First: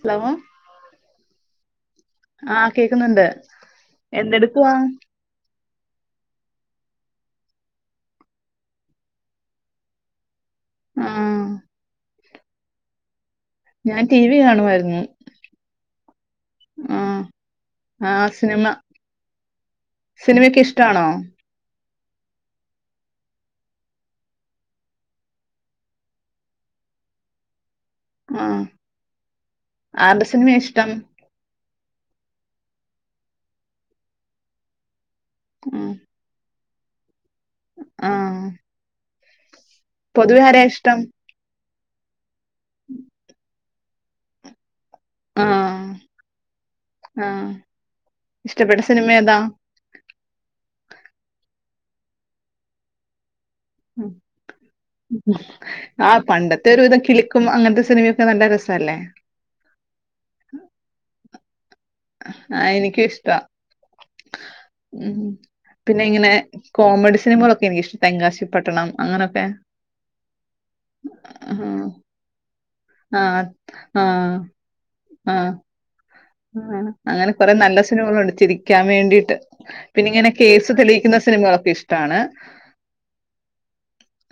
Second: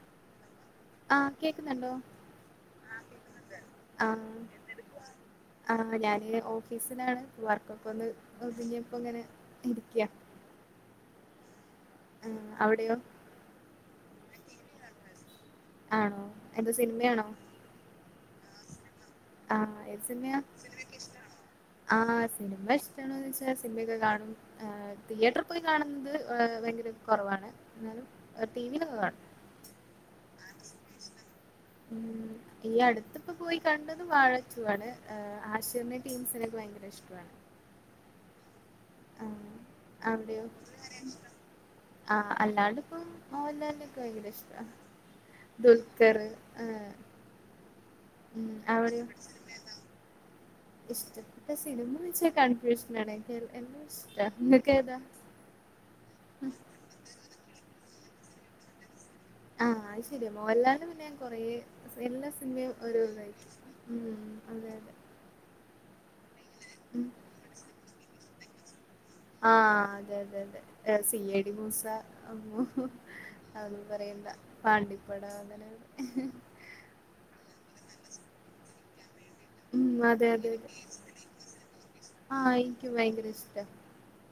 Hello ആഹ് കേക്കുന്നുണ്ടോ ആഹ് കേക്കുന്നുണ്ട് ആഹ് എന്തെടുക്കവാ ആഹ് ഞാന് ഓഫീസിലാണ് വർക്കൊക്കെ ഒന്ന് ഒതുങ്ങിയപ്പൊ ഇങ്ങനെ ഇരിക്ക്യാ ആഹ് ആഹ് അവിടെയോ ഞാൻ ടീവി കാണുവായിരുന്നു ആണോ എന്താ സിന്മയാണോ ആ സിനിമ സിനിമയാ സിനിമയൊക്കെ ഇഷ്ടാണോ ആഹ് സിനിമ ഇഷ്ടാണോന്നോയിച്ചാല് സിനിമയൊക്കെ കാണും ആഹ് തിയേറ്ററി പോയി കാണ്ന്നത് [unintelligible] ങ്കിലും കൊറവാണ് എന്നാലും ഏഹ് ടീവിലൊക്ക കാണും സിനിമേ ഇഷ്ടം ഉം ഈ അടുത്ത്പ്പൊ പോയി കണ്ടത് വാഴാ റ്റു ആണ് ആ ആഷിറന്റെ ടീംസിനക്ക് വയങ്കര ഇഷ്ടുവാണ് ആഹ ആ അവിടെയൊ ആ അല്ലാണ്ടിപ്പം മോലാലിന്റെ ഭയങ്കര ഇഷ്ട ആ ദുൽഖറ് ആ ആ ഇഷ്ടപ്പെട്ട സിനിമേതാ ഇഷ്ടപ്പെട്ട സിനിമ വെച്ച കൺഫ്യൂഷനാണ ആ പണ്ടത്തെ ഒരുവിധം കിലുക്കും അങ്ങനത്തെ സിനിമയൊക്കെ നല്ല രസവല്ലേ ആ അയ് ശരിയാ മോഹൻലാലിന് പിന്നെ ഞാൻ കൊറേ സില്ല ആ സിനിമയും എനിക്കും ഇഷ്ടാ [unintelligible] അതെ അതെ ഉം പിന്നെ ഇങ്ങനെ ഉം കോമഡി സിനിമകളൊക്കെ എനിക്കിഷ്ട തെങ്കാശി പട്ടണം അങ്ങനൊക്കെ ആ അതെ അതെ അതെ ഏ സീയേടി മൂസ അമ്മൊ ആ ആ അതൊന്നും ആ പറയണ്ട പാണ്ടിപ്പട ആ അങ്ങനെ അങ്ങനെ കൊറെ നല്ല സിനിമകളുണ്ട് ചിരിക്കാൻ വേണ്ടിട്ട് ഉം പിന്നെ അതെ ഇങ്ങനെ അതെ അതെ കേസ് തെളിയിക്കുന്ന സിനിമകളൊക്കെ ഇഷ്ടാണ് ആഹ് ഇൻക്കും ഭയങ്കര ഇഷ്ടാ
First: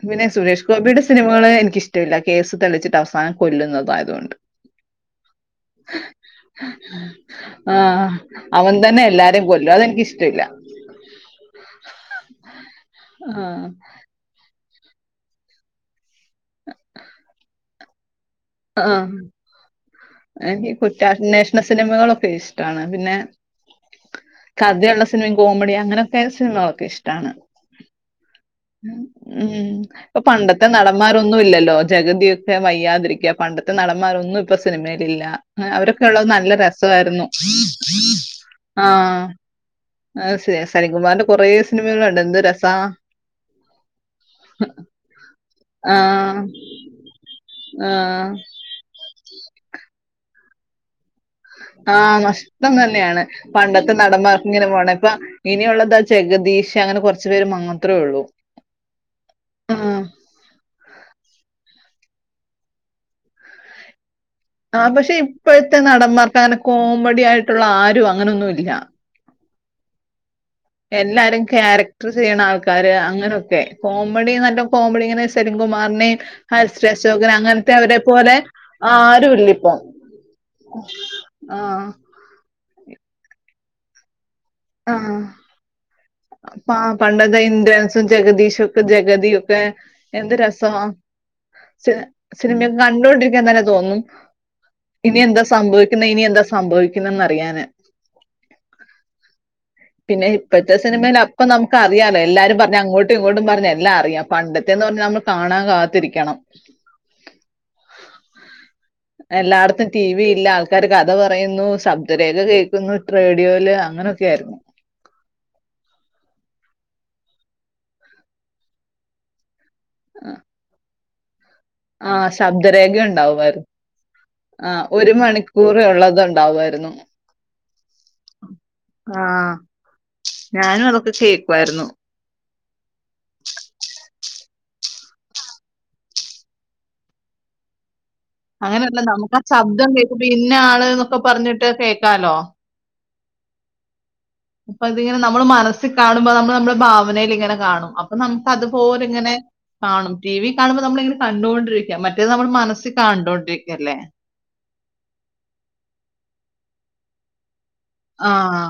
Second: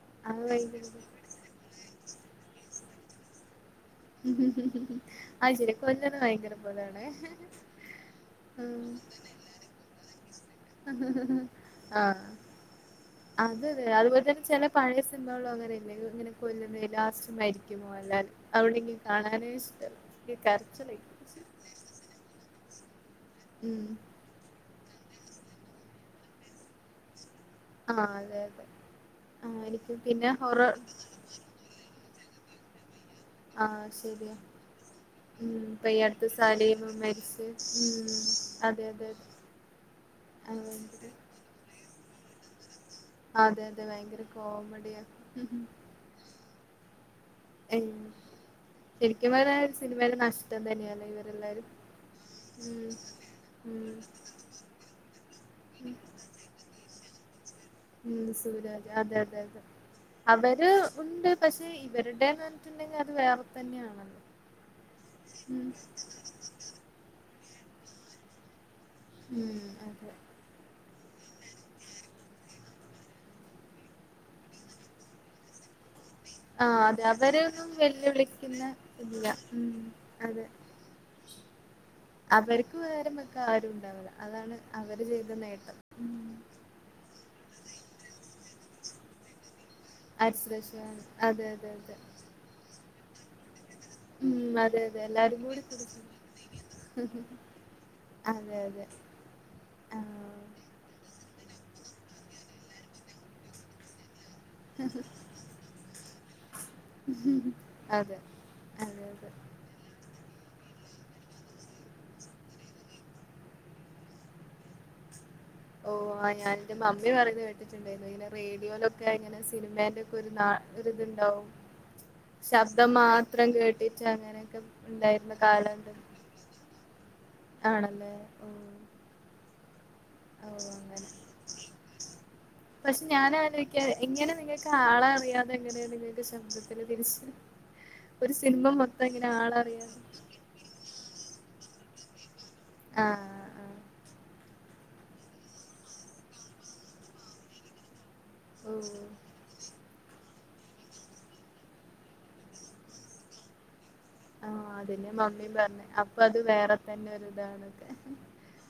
പിന്നെ അത് സുരേഷ് ഭയങ്കര ഗോപിടെ സിനിമകള് എനിക്കിഷ്ടവില്ല കേസ് തെളിച്ചിട്ട് അവസാനം കൊല്ലുന്നത് [unintelligible] അയ്ശരിയാ കൊല്ലുന്നത് വെയങ്കര ആ അവൻ തന്നെ എല്ലാരേം കൊല്ലു അതെനിക്കിഷ്ടവില്ല [unintelligible] ആ ആഹ് അതതെ അതുപോലെ തന്നെ ചെല പഴയ സിനിമകളോ അങ്ങനെല്ലെ ഇങ്ങനെ കൊല്ലുന്നെ ലാസ്റ്റ് മരിക്കും മോഹലാല് ആഹ എനിക്ക് കരച്ചിലൊക്കെ കുറ്റാന്വേഷണ സിനിമകളൊക്കെ ഇഷ്ടാണ് പിന്നെ ഉം ആദ്ധ്യള്ള സിനിമയും കോമഡി അങ്ങനൊക്കെ സിന്മളൊക്കെ ഇഷ്ട്ടാണ് ആാതേ ഉം ഇപ്പൊ പണ്ടത്തെ ഹൊറർ നടന്മാരൊന്നു ഇല്ലല്ലോ ജഗതിയൊക്കെ വയ്യാതിരി ക്ക പണ്ടത്തെ ആഹ് ശരിയാ നടന്മാരൊന്നു ഇപ്പൊ സിനിമയിലില്ല ഉം ഇപ്പൊ ഈ അവരൊക്കെ ഉള്ളത് അടുത്ത് നല്ല സലീം രസ്വായിരുന്നു. മരിച്ച് ഉം ആ അതെ അതെ അതെ സ് ആ, ഭയങ്കര സലീംകുമാറ്ന്റെ കൊറേ സിനിമകളെ ന്ത്‌ രസാ അതെ അതെ വെയ്ങ്കര കോമഡിയാ ആഹ് ആഹ് ശരിക്കും പറഞ്ഞ ഒരു സിനിമേൻ്റെ നഷ്ടം തന്നെയാണ് ഇവ ആ നഷ്ടം തന്നെയാണ് പണ്ടത്തെ ഉം നടന്മാർ ഇങ്ങനെ പോണെ ഇപ്പൊ ഇനിയുള്ളതാ ജെഗതീ ഷ് അങ്ങനെ കൊറ് ഉം സൂരാജ് അതെ അതെ അതെ ആഹ് അവര് ഉണ്ട് പക്ഷെ ഇവരുടേന്ന് പറഞ്ഞിട്ടുണ്ടെങ്കിൽ അത് വേറെ തന്നെയാണ് ആ പക്ഷെ ഇപ്പൊഴ്ത്തെ നടന്മാർക്കങ്ങനെ കോമഡി ആയിട്ടുള്ള ആരു അങ്ങനൊന്നുല്ല്യ ഉം അതെ എല്ലാരും ക്യാരക്ടറ് ചെയ്യണ ആൾക്കാര് അങ്ങനൊക്കെ കോമഡിനല്ല കോമഡിങ്ങനെ സലീംകു കുമാർനേം ആ അതെ അവരെയൊന്നും പോലെ വെല്ലുവിളിക്കുന്ന ഇല്ല്യ ഉം അതെ ആ അവര്ക്ക് പരംവെക്കാ ആരു ആ ഉം പാ പണ്ടത്തെ ഇന്ദൻസും ജഗദീഷൊ ക്കെ ജഗതി ഒക്കെ എന്ത് അര്സ്രീ രസാ അശോൻ അതെ അതെ അതെ കണ്ടോണ്ടിരിക്കാൻത്തന്നെ തോന്നും ഉം അതെ അതെ എല്ലാരും ഇനിയെന്താ കൂടി കുടിച്ചു സംഭവിക്കുന്നെ ഇനിയെന്താ സംഭവിക്കുന്നന്ന് അറിയാന് അതെ അതെ ആ പിന്നെ ഇപ്പഴ്ത്തെ സിനിമയിലപ്പൊ നമുക്ക് അറിയാന്നെ എല്ലാരും പറഞ്ഞ് അങ്ങോട്ടു ഇങ്ങോട്ടും പറഞ്ഞ് എല്ലാ അറിയാം പണ്ടത്തേന്ന് പറഞ്ഞാ നമ്മള് കാണാൻ കാത്തിരിക്കണം അതെ അതെ അതെ ക്കാര് കഥ പറയുന്നു ശബ്ദരേഖ കേക്കുന്നു റേഡിയോയില് അങ്ങനെയൊക്കെ ആയിരുന്നു ഓ ആ ഞാ എന്റെ മമ്മി പറഞ് കേട്ടിട്ടുണ്ടായിരുന്നു ഇങ്ങെ റേഡിയോലൊക്കെ ങ്ങനെ സ് സിനിമേന്റൊക്കെ ന്നാ ഒരു ഇതുണ്ടാവും ആ ശബ്ദരേഖ ഉണ്ടാവുമായിരുന്നു കേട്ടിട്ട് അങ്ങനെയൊക്കെ ആ ഒരു ഉണ്ടായിരുന്ന മണിക്കൂറ് കാലണ്ട് ഉള്ളത് ഉണ്ടാവുമായിരുന്നു രുന്നു ആണല്ലേ ഓ ഓ ഞാനും അങ്ങനെ അതൊക്കെ കേക്കുആയിരുന്നു പക്ഷെ ഞാൻ ആലോചിക്കാ എങ്ങനെ നിങ്ങൾക്ക് ആളെ അറിയാതെ എങ്ങനെയാണ് ങ്ങക്ക് ശബ്ദത്തിൽ തിരിച്ച് ഒരു സിനിമ അങ്ങനെയല്ല മൊത്തം ഇങ്ങനെ നമുക്ക് ആ ശബ്ദം ആളറിയാതെ കേൾക്കും പിന്നെ ആള് ന്നൊക്കെ പറഞ്ഞിട്ട് കേക്കാലോ ആ ആ അപ്പൊ ഇതിങ്ങനെ നമ്മൾ മനസ്സിൽ കാണുമ്പോ നമ്മൾ നമ്മുടെ ഭാവനയിൽ ഇങ്ങനെ കാണും അപ് പൊ നമുക്ക് ഓ അതുപോല ങ്ങനെ കാണും ടി വി കാണുമ്പോ നമ്മള ഇങ്ങനെ കണ്ടുകൊണ്ടിരിക്ക മറ്റേത് നമ്മുടെ മനസിൽ കണ്ടോണ്ടിരിക്കല്ലേ ആ അതെ മമ്മീ പറഞ്ഞെ അപ്പൊ അത് വേറെ തന്നെ ഒര് താണ് ആഹ്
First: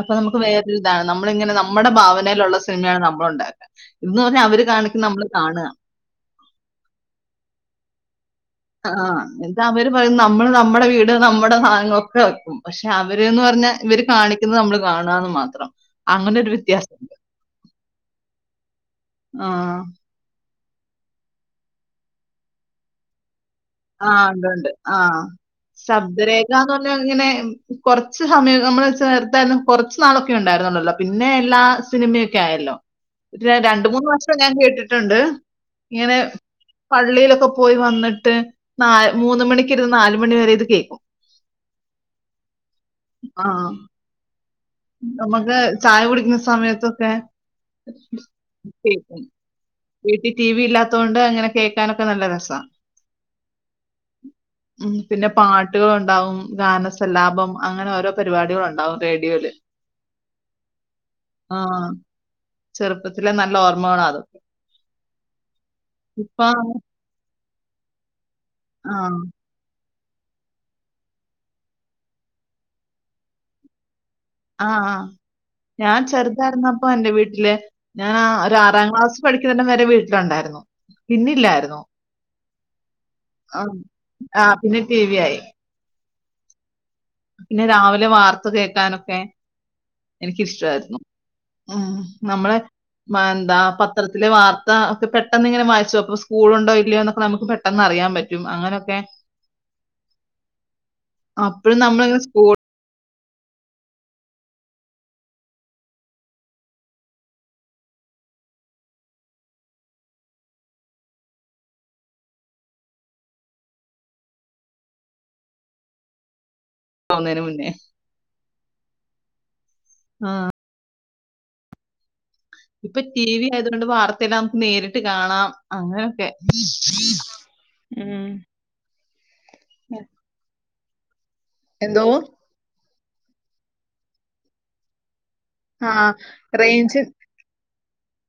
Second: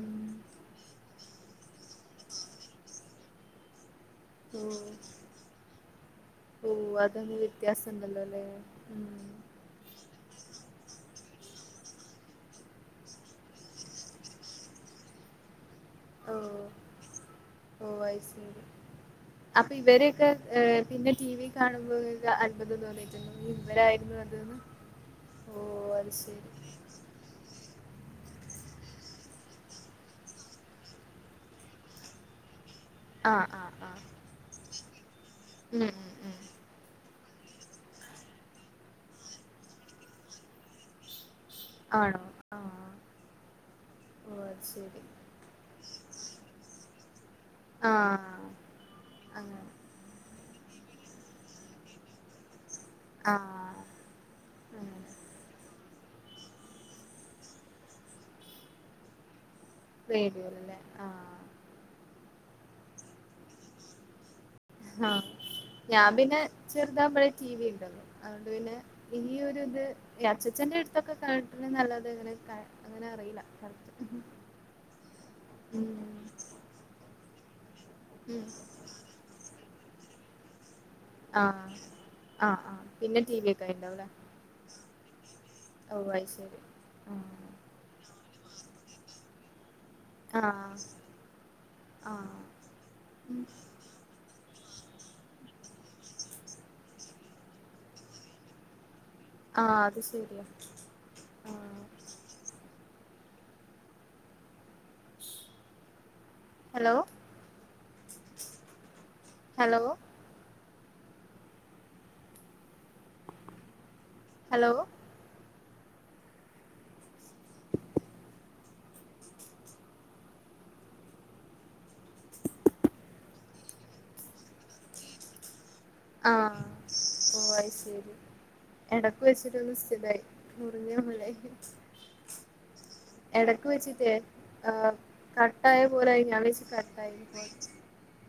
അപ്പൊ നമുക്ക് വേറൊതാ നമ്മളിങ്ങനെ നമ്മുടെ ഭാവ ലേലുള്ള സിനിമയാണ് നമ്മൾ ഉണ്ടാക്ക ഓ ഓ അതൊന്നും വ്യത്യാസം ണ്ടല്ലോ ല്ലേ ആ എന്താ അവര് പറയ നമ്മള് നമ്മുടെ വീട് നമ്മുടെ സാധനങ്ങളൊക്കെ വെക്കും പക്ഷെ അവര്ന്ന് പറഞ്ഞാ ഇവര് കാണിക്കുന്നത് നമ്മള് കാണന്ന്മാത്രം ഓ ഓ അഹ് ശരി ആ. അപ്പൊ ഇവരൊക്കെ ഏ പിന്നെ ടിവിയ കാണുമ്പൊ ങ്ങക്ക് അത്ഭുതം തോന്നിയിട്ടുണ്ടോ ഈ ഇവരായിരുന്നു ആഹ് ഉണ്ട് അതെന്ന് ഉണ്ട് ആ ഓ അത് ശരി ശബ്ദരേഖന്ന് പറഞ്ഞാ ഇങ്ങനെ കുറച്ച് സമയം നമ്മള് ചേർത്താലും കുറച്ച് നാളൊക്കെ ഉണ്ടായിരുന്നണ്ടല്ലോ പിന്നെ എല്ലാ സിനിമയൊക്കെ ആയല്ലോ ആ ര ആ രണ്ട് ആ മൂന്ന് വർഷം ഞാൻ കേട്ടിട്ടുണ്ട് ഉം ഉം ഇങ്ങനെ ഉം പള്ളിയിലൊക് ക്കൊ പോയി വന്നിട്ട് നാ മൂന്ന മണിക്ക് ഇരുന്ന് നാലുമണി വരെ ഇത് കേൾക്കും ആണോ ആഹ് ഓ അഹ് നമ്മക്ക് ചായ കുടിക്കുന്ന സമയത്തോക്കെ ആ അങ്ങനെ വീട്ടി ടി വി ഇല്ലാത് തോണ്ട് അങ്ങനെ കേൾക്കാനൊക്കെ നല്ല രസ ആ അങ്ങനെ പിന്നെ പാട്ട് ട്ടുകൾ ഉണ്ടാവും ഗാനസല്ലാപം അങ്ങനെ ഓരോ പരിപാടികൾ ഉണ്ടാവും റേഡിയോയിൽ റേഡിയോയിൽ അല്ലേ ആ ചെറുപ്പത്തിലെ നല്ല ഓർമ്മകളാഅത് ആ ഞാൻ ഇപ്പ പിന്നെ ചെറുതായപ്പോഴേ ടി വി ണ്ടല്ലോ അഓണ്ട് പിന്നെ ആ ഇനി ഒരു ഇത് ഇ അച്ചച്ചന്റെ അടുത്തൊക്കെ കേട്ട്ണ് ന്നല്ലാതെ അങ്ങനെ അറിയില്ല കറക് ആ ആ ഞാൻ ഉം ചെറുതായിരുന്നപ്പൊ എന്റെ വീട്ടില് ഞാൻ ഉം ഒരു ആറാം ക്ലാസ് പഠിക്കുന്ന വരെ വീട്ടിലുണ്ടായിരുന്നു പിന്നില്ലായിരുന്നു ആ ആ പിന്നെ ടി വി ആ ഒക്കെ ആയിണ്ടാവുലെ ആ, പിന്നെ ടി വി ആയി ഓ അത് ശരി ആഹ് പിന്നെ രാവിലെ വാർത്ത കേക്കാനൊക്കെ ആഹ് എനിക്കിഷ്ടയിരുന്നു ഉ ആഹ് നമ്മള് ഉം എന്താ പത്രത്തിലെ വാർത്ത ത്ത ഒക്കെ പെട്ടെന്നിങ്ങനെ വായിച്ചു നോകുമ്പോ അപ്പം സ്കൂൾ ഉണ്ടോ ഇല്ലയോ എന്നൊക്കെ നമുക്ക് പെട്ടെന്ന് അറിയാൻ പറ്റും അങ്ങനെയൊക്കെ ആ അത് ശരിയ ആ നമ്മങ് സ്കൂൾ ഹലോ ഹലോ ഹലോ പോന്നേന് മുന്നേ ആഹ് ഇപ്പൊ ടി വി ആയതുകൊണ്ട് വാർത്തയെല്ലാം നേരിട്ട് കാണാം അങ്ങനൊക്കെ ആഹ് ഉം [unintelligible] മുറഞ്ഞ പോലായി എന്തോ എടക്ക് വെച്ചിട്ടേ ആഹ് കട്ടായ ആ പോലായി ഞാം വിചാര്ച്ച് റേഞ്ച് കട്ടായി [unintelligible]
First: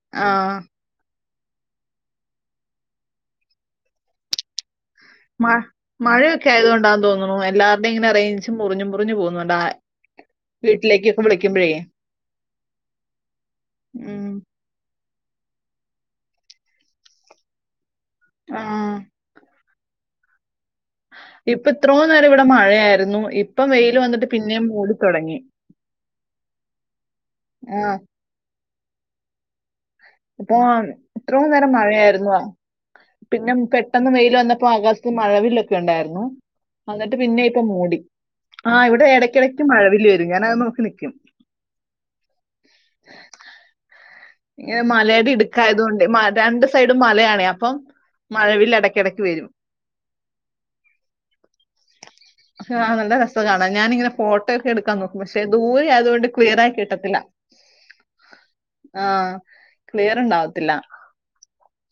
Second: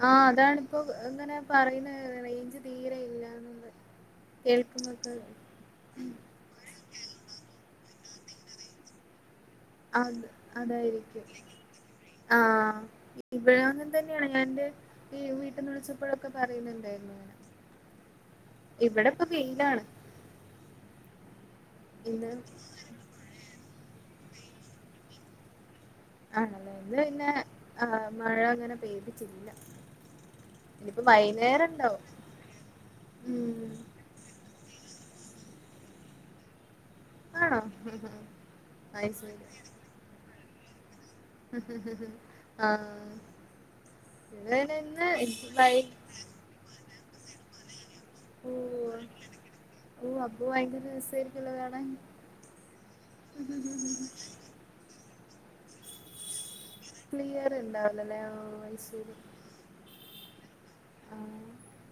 ആ അതാണിപ്പോ എങ്ങനെ പറിണെ റെയ്ഞ്ച് തീരെ ഇല്ല [inaudible] കേൾ മ മഴയൊക്കെ ആയതൊണ്ടാന്ന് തോന്ന്ണു എല്ലാവര്ടെം ങ്ങനെ റെയ്ഞ്ച് മുറിഞ്ഞ് മുറിഞ്ഞ് പോവുന്ന അത് അതായിരിക്കും. വിളിക്കുമ്പോഴേ ആഹ് ഇവടൊം അങ്ങൻതെന്നെണ് ഉം ഞാന്റെ ഈ വീട്ട്ന്ന് വിളിച്ചപ്പോഴൊക്കെ പറയുന്നുണ്ടായിരുന്നു ആ ഇവടെ പ്പൊ വെയിലാണ്. ഇപ്പ ഇത്രോ നേരം ഇന്ന് വടെ മഴയായിരുന്നു ഇപ്പം വെയില് വന്നിട്ട് പിന്നെം മൂടിത്തൊടങ്ങി. ആണല്ലേ, ഇന്ന് പിന്നെ ആ മഴ അങ്ങനെ പെയ്തിട്ടില്ല. ഇപ്പൊൻ ഇനിയിപ്പോ എത്രോ വൈന്നേരം നേരം ഇണ്ടാവും മഴയായ്ര്ന്ന പിന്നെ ഉം പെട്ടെന്ന് വെയില് വന്ന പ്പൊ ആകാശത്ത് മഴവിലൊക്കെണ്ടായിരുന്നു. അന്നട്ട് പിന്നെ ആണോ ഇപ്പൊ മൂടി ആഹ് ഇവടെ അത് ശരി എടെക്കെടെക്ക് മഴവില്ല് വെരും ഞാനത് നോക്കി നിക്കും. ആഹ് ഇവിടെ ഇങ്ങനെ ഇന്ന് മലെടെ ഇട്ക്കായതൊണ്ടേ വൈകു മ രണ്ട് സൈഡും മലയാണേ അപ്പം മഴവില്ല് ഓഹ് ഇടയ്ക്കിടയ്ക്ക് വരും ഓഹ് അപ്പ ഭയങ്കര രസായിരിക്കല്ലോ കാണാൻ. ആഹ് നല്ല രസാ കാണാൻ ഞാനിങ്ങനെ ഫോട്ടോ ക്കെ എട്ക്കാ നോക്കും പക്ഷെ ദൂരായതൊണ്ട് ക്ലിയറായി ക്ലിയറ്ണ്ടാവ് ലല്ലേ ആഹ് അത് ശെ ആഹ് ക്ലിയറ്ണ്ടാവത്തില്ല. ആഹ്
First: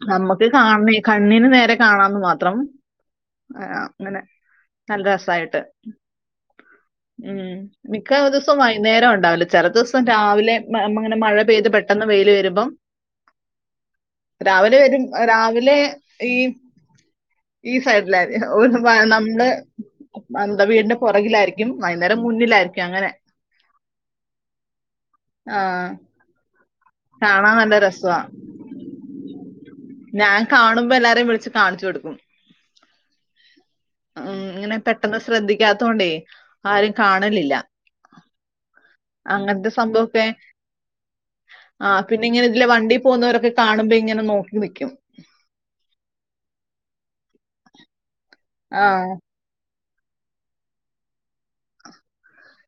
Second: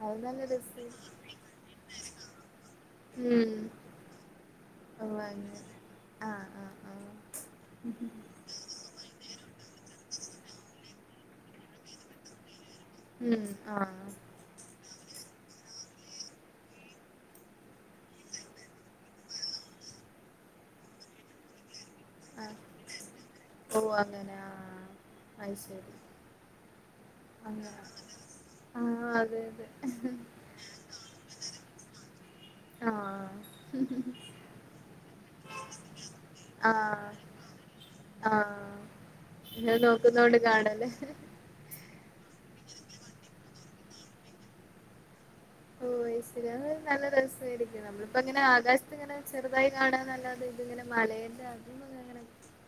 അത് നമ്മക്ക് നല്ല രസാ കാൺണെ കണ്ണിന് നേരെ കാണാന്ന് മാത്രം. ആഹ് അങ്ങനെ ഉം നല്ല രസായിട്ട് ഓ അങ്ങനെ ആഹ് ആഹ് ഉം ആഹ് മിക്ക ദിവസും വൈന്നേരാണ്ടാവല്. ചെല ദിവസം രാവിലെ മ മങ്ങനെ മഴ പെയ്ത് പെട്ടെന്ന് വെയില് വെരുമ്പം ഉം ആഹ് വരും രാവിലെ ഈ ഈ സൈഡിലാ ഓഹ് പ നംള് എന്ത വീടിന്റെ പൊറകിലായിരിക്കും വൈന്നേരം ആഹ് മുന്നിലായിരിക്കും അങ്ങനെ ഓ അങ്ങനെ ആഹ് അത് ആഹ്. ശരി കാണാൻ അങ്ങനെ നല്ല രസ്സാ. ആഹ് അതെ അതെ ഞാൻ കാണുമ്പോ എല്ലാരേം വിൾച്ച് കാൺച്ചൊട്ക്കും. ആഹ്. ഉം ഇങ്ങനെ പെട്ടെന്ന് ശ്രദ്ധിക്കാത്തോണ്ടേ ആരും ആഹ് കാണലില്ല. ആഹ് അങ്ങനത്തെ ഇങ്ങള് സംഭവമൊക്കെ നോക്കുന്നോണ്ട് കാണുല്ലേ. ആ പിന്നെ ഇങ്ങനെ ഇതിലെ വണ്ടി പോന്നോരൊക്കെ കാണുമ്പം ഇങ്ങനെ നോക്കി നിക്കും. ടോയ്സില് നല്ല രസായിരിക്കും നമ്മള്പ്പോ ഇങ്ങനെ ആ ആകാശത്ത് ഇങ്ങനെ ചെറ്താ കാണാന്നല്ലാതേ ഇത് ഇങ്ങനെ മലേന്റെ അ [unintelligible]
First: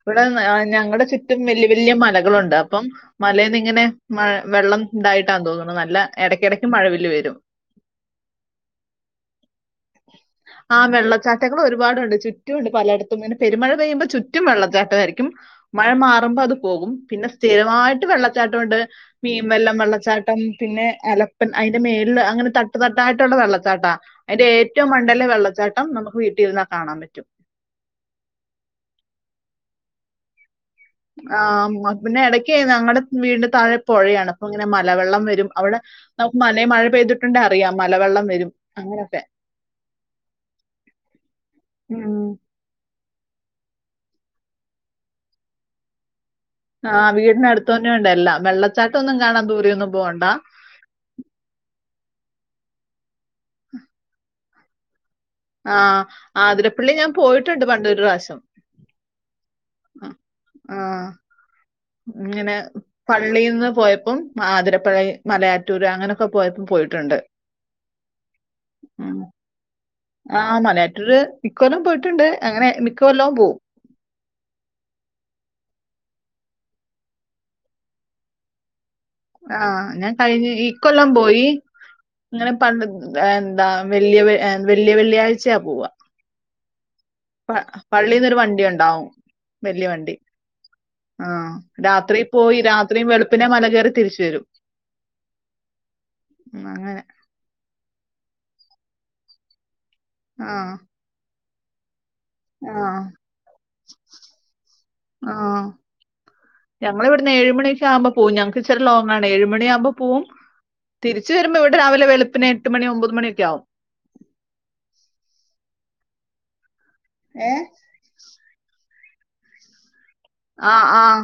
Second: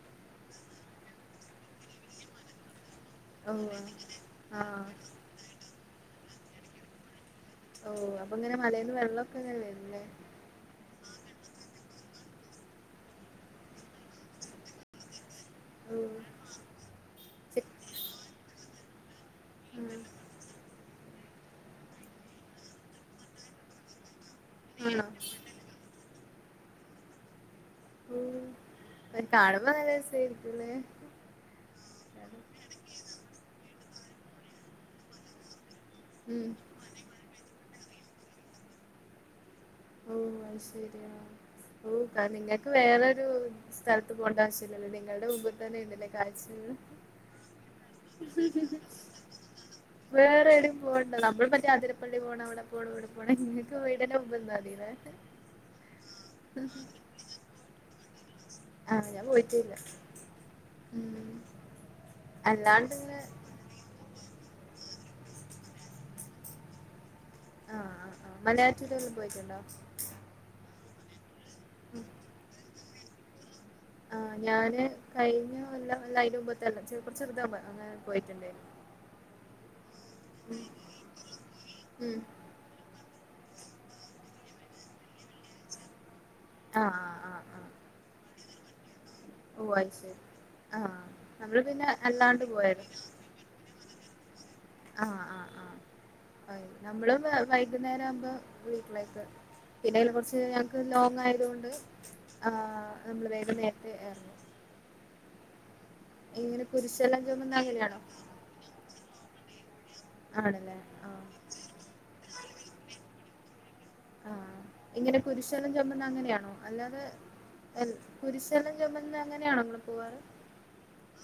ഇവിടെ ഞങ്ങടെ ചുറ്റും വല്യ വല്യ മലകളുണ്ട് അപ്പം ഓ മലേന്ന് ഇങ്ങനെ വെള്ളം ആഹ് ഇണ്ടായിട്ടാ തോന്ന്ണു നല്ല എ ടയ്ക്കിടയ്ക്ക് മഴവില്ല്‌ വരും. ഓഹ് അപ്പ അങ്ങനെ മലേന്ന് വെള്ളക്കെ ങ്ങനെ വര ആഹ് വെള്ളച്ചാറ്റങ്ങള് ഒരുപാടുണ്ട്. ചുറ്റും ഉണ്ട് പലേട്ത്തും ഇങ്ങനെ പെരുമഴ പെയ്യുമ്പോ ചുറ്റും വെള്ളച്ചാട്ടം ആര്ക്കും. മഴ ഓ മാറുമ്പോ അത് പോകും. പിന്നെ ചെ സ്ഥിരമായിട്ട് വെള്ളച്ചാട്ടം ഒണ്ട്. പീൻ വല്ലം ആഹ് വെള്ളച്ചാട്ടം പിന്നെ അല അയ്ന്റെ മേൾല് അങ്ങനെ തട്ട് തട്ടായിട്ടുള്ള വെള്ളച്ചാട്ടാ അയ്ന്റെ ഏ ഏറ്റവും ആണോ മണ്ടേല വെള്ളച്ചാട്ടം നമുക്ക് വീട്ടിലിരുന്നാ കാണാൻ പറ്റും. ഉം. അയ് കാണുമ്പോ നല്ല രസായിരി ആ പൊഴയാണ് അപ്പങ്ങനെ മലവെള്ളം വരും. അവിടെ നമുക്ക് ഉം മലേ മഴ പെയ്തിട്ടുണ്ടേ അ റിയാം മലവെള്ളം വരും. അങ്ങനൊക്കെ. ഓഹ് അത് ശരിയാ ഉം ഓ നിങ്ങക്ക് വെറൊരു സ്ഥലത്ത് പോണ്ട ആവശ്യല്ലല്ലോ, നിങ്ങൾടെ മുമ്പ് തന്നെ ഇണ്ട്ല്ലെ ആ വീടിനടുത്ത് തന്നെ ഉണ്ട് എല്ലാം വെള്ളച്ചാട്ടം ഒന്നും കാണാൻ ദൂരെയൊന്നും പോകണ്ട വേറേടിം പോ നമ്മൾ മറ്റേ അതിരപ്പള്ളി പോണ അവിടെ പോണ ഇവിടെ പോണ ഇങ്ങക്ക് വീടിന്റെ മുമ്പ് നിന്നാതിലേ ആ ആതിരപ്പള്ളി ഞാൻ പോയിട്ടുണ്ട് പണ്ടൊര് പ്രാവശ്യം ആഹ് ഞാൻ പോയിട്ടില്ല ഉം ആഹ് ഇങ്ങനെ അല്ലാണ്ട് ഇങ്ങനെ പള്ളിൽന്ന് പോയപ്പോ ആതിരപ്പള്ളി മലയാറ്റൂര് അങ്ങനെയൊക്കെ പോയപ്പോ പോയിട്ടുണ്ട് ആഹ് ആ ആ മലയാറ്റൂരൊക്കെ പോയിട്ടുണ്ടോ ആ മലയാറ്റൂര് ഇകൊല്ലം പോയിട്ടുണ്ട് അങ്ങനെ മിക്ക കൊല്ലവും പോവും ആഹ് ഞാന് കഴിഞ്ഞ കൊല്ലം അല്ല അതിന് മുമ്പത്തെ കൊല്ല കുറച്ച് ചെറുതാ അങ്ങനെ പോയിട്ടുണ്ട് ആഹ് ഞാൻ കഴിഞ്ഞ ഈ കൊല്ലം പോയി ഉം ഇങ്ങനെ പ എന്താ വല്യ വല്യ വെള്ളിയാഴ്ചയാ പോവാ ആഹ് ആ പള്ളിയിൽ ന്നൊരു വണ്ടി ഉണ്ടാവും ഓ അത് ശരി ആ രാത്രി പോയി പോയാരുന്നു രാത്രിയും വെളുപ്പിനെ മല കയറി തിരിച്ച് വരും ആഹ് ആഹ് ഉം ആഹ് അങ്ങനെ നമ്മള് വൈകുന്നേരം ആവുമ്പോ വീട്ടിലേക്ക് പിന്നെ ഒരു കൊറച്ച് ആഹ് ഞങ്ങക്ക് ലോങ് ആയത് കൊണ്ട് ആഹ് നമ്മള് വേഗ നേരത്തെ ആരുന്നു ഞങ്ങൾ ഇവിടുന്ന് ചുമന്ന ഏഴുമണിയൊക്കെ അങ്ങനെയാണോ ആകുമ്പോ പോവും ഞങ്ങക്ക് ഇച്ചിറ ലോങ്ങാണ് ഏഴുമണിയാകുമ്പോൾ പോവും ആണല്ലേ ആഹ് തിരിച്ച് വരുമ്പോ ഇവിടെ രാവിലെ വെളുപ്പിന് എട്ട് മണി ഒമ്പത് മണിയൊക്കെ ആവും ആഹ് ഇങ്ങനെ കുരിശലം ചൊമ്മന്ന അങ്ങനെയാണോ അല്ലാതെ ഏ കുരിശ ചൊമന്ന് അങ്ങനെയാണ് നിങ്ങൾ പോവാറ് ആ ആഹ്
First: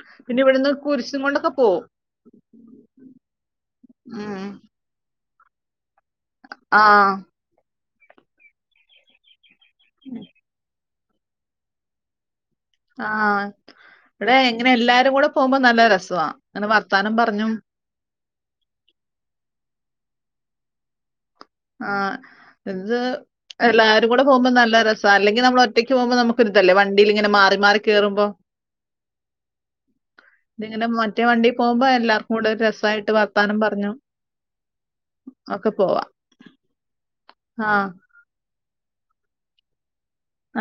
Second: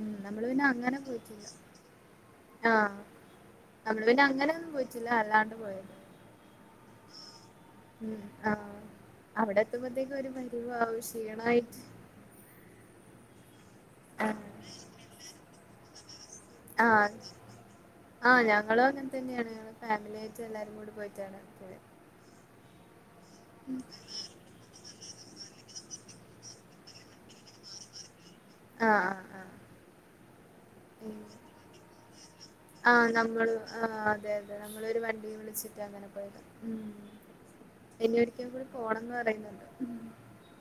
ഉം പിന്നെ നമ്മള് ഇവിടുന്ന് അങ്ങനെ കുരിശും പോയിട്ടില്ല കൊണ്ടൊക്കെ പോവും ആഹ് നമ്മള് പിന്നെ ഉം. അങ്ങനെയൊന്നും പോയിട്ടില്ല അല്ലാണ്ട് പോയത് ആഹ് ഉം ആ അവിടെ എത്തുമ്പോത്തേക്കും ഒരു പരിവാവും ശീണായി ആ ഇവിടെ ഇങ്ങനെ എല്ലാരും കൂടെ പോകുമ്പോ നല്ല രസ അങ്ങനെ വർത്താനം പറഞ്ഞും ആ ഞങ്ങളും അങ്ങനെ തന്നെയാണ് ഞങ്ങള് ഫാമിലി ആയിട്ട് എല്ലാരും കൂടി പോയ ക്കാണ് ആഹ് എന്ത് എല്ലാരും കൂടെ പോകുമ്പോ നല്ല രസ അല്ലെങ്കി നമ്മ ഒറ്റക്ക് പോക്മ്പോ നമുക്ക് ഒരിതല്ലേ വണ്ടിയിലിങ്ങനെ മാറി മാറി കേറുമ്പോ ആഹ് ആഹ് ആഹ് [unintelligible] ഇങ്ങനെ ഉം മറ്റേ വണ്ടി പോകുമ്പോ എല്ലാർക്കും കൂടെ ആഹ് രസായിട്ട് നമ്മള് വർത്താനം പറഞ്ഞു ആഹ് അതെ അതെ നമ്മളൊരു വണ്ടി അങ്ങനെ പോയത് ആ ഇനി ഒരിക്കൻ കൂടി പോണംന്ന് പറയുന്നുണ്ട്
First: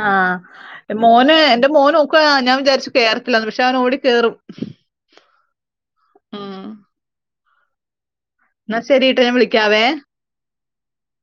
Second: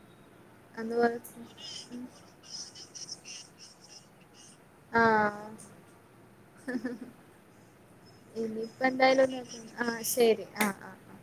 ആഹ് അന്ന് പോയ മോന് എന്റെ മോന് നോക്ക ഞാൻ വിചാരിച്ചു കേറത്തില്ലെന്ന് പക്ഷെ അവൻ ഓടി കേറും ആഹ് ഉം. എന്നാ ഇനിയിപ്പ ശരി എന്തായാലും ട്ടോ ഒ ഞാൻ നോ വിളിക്കാവേ ആഹ് ശെരി ആഹ് ആഹ് ആ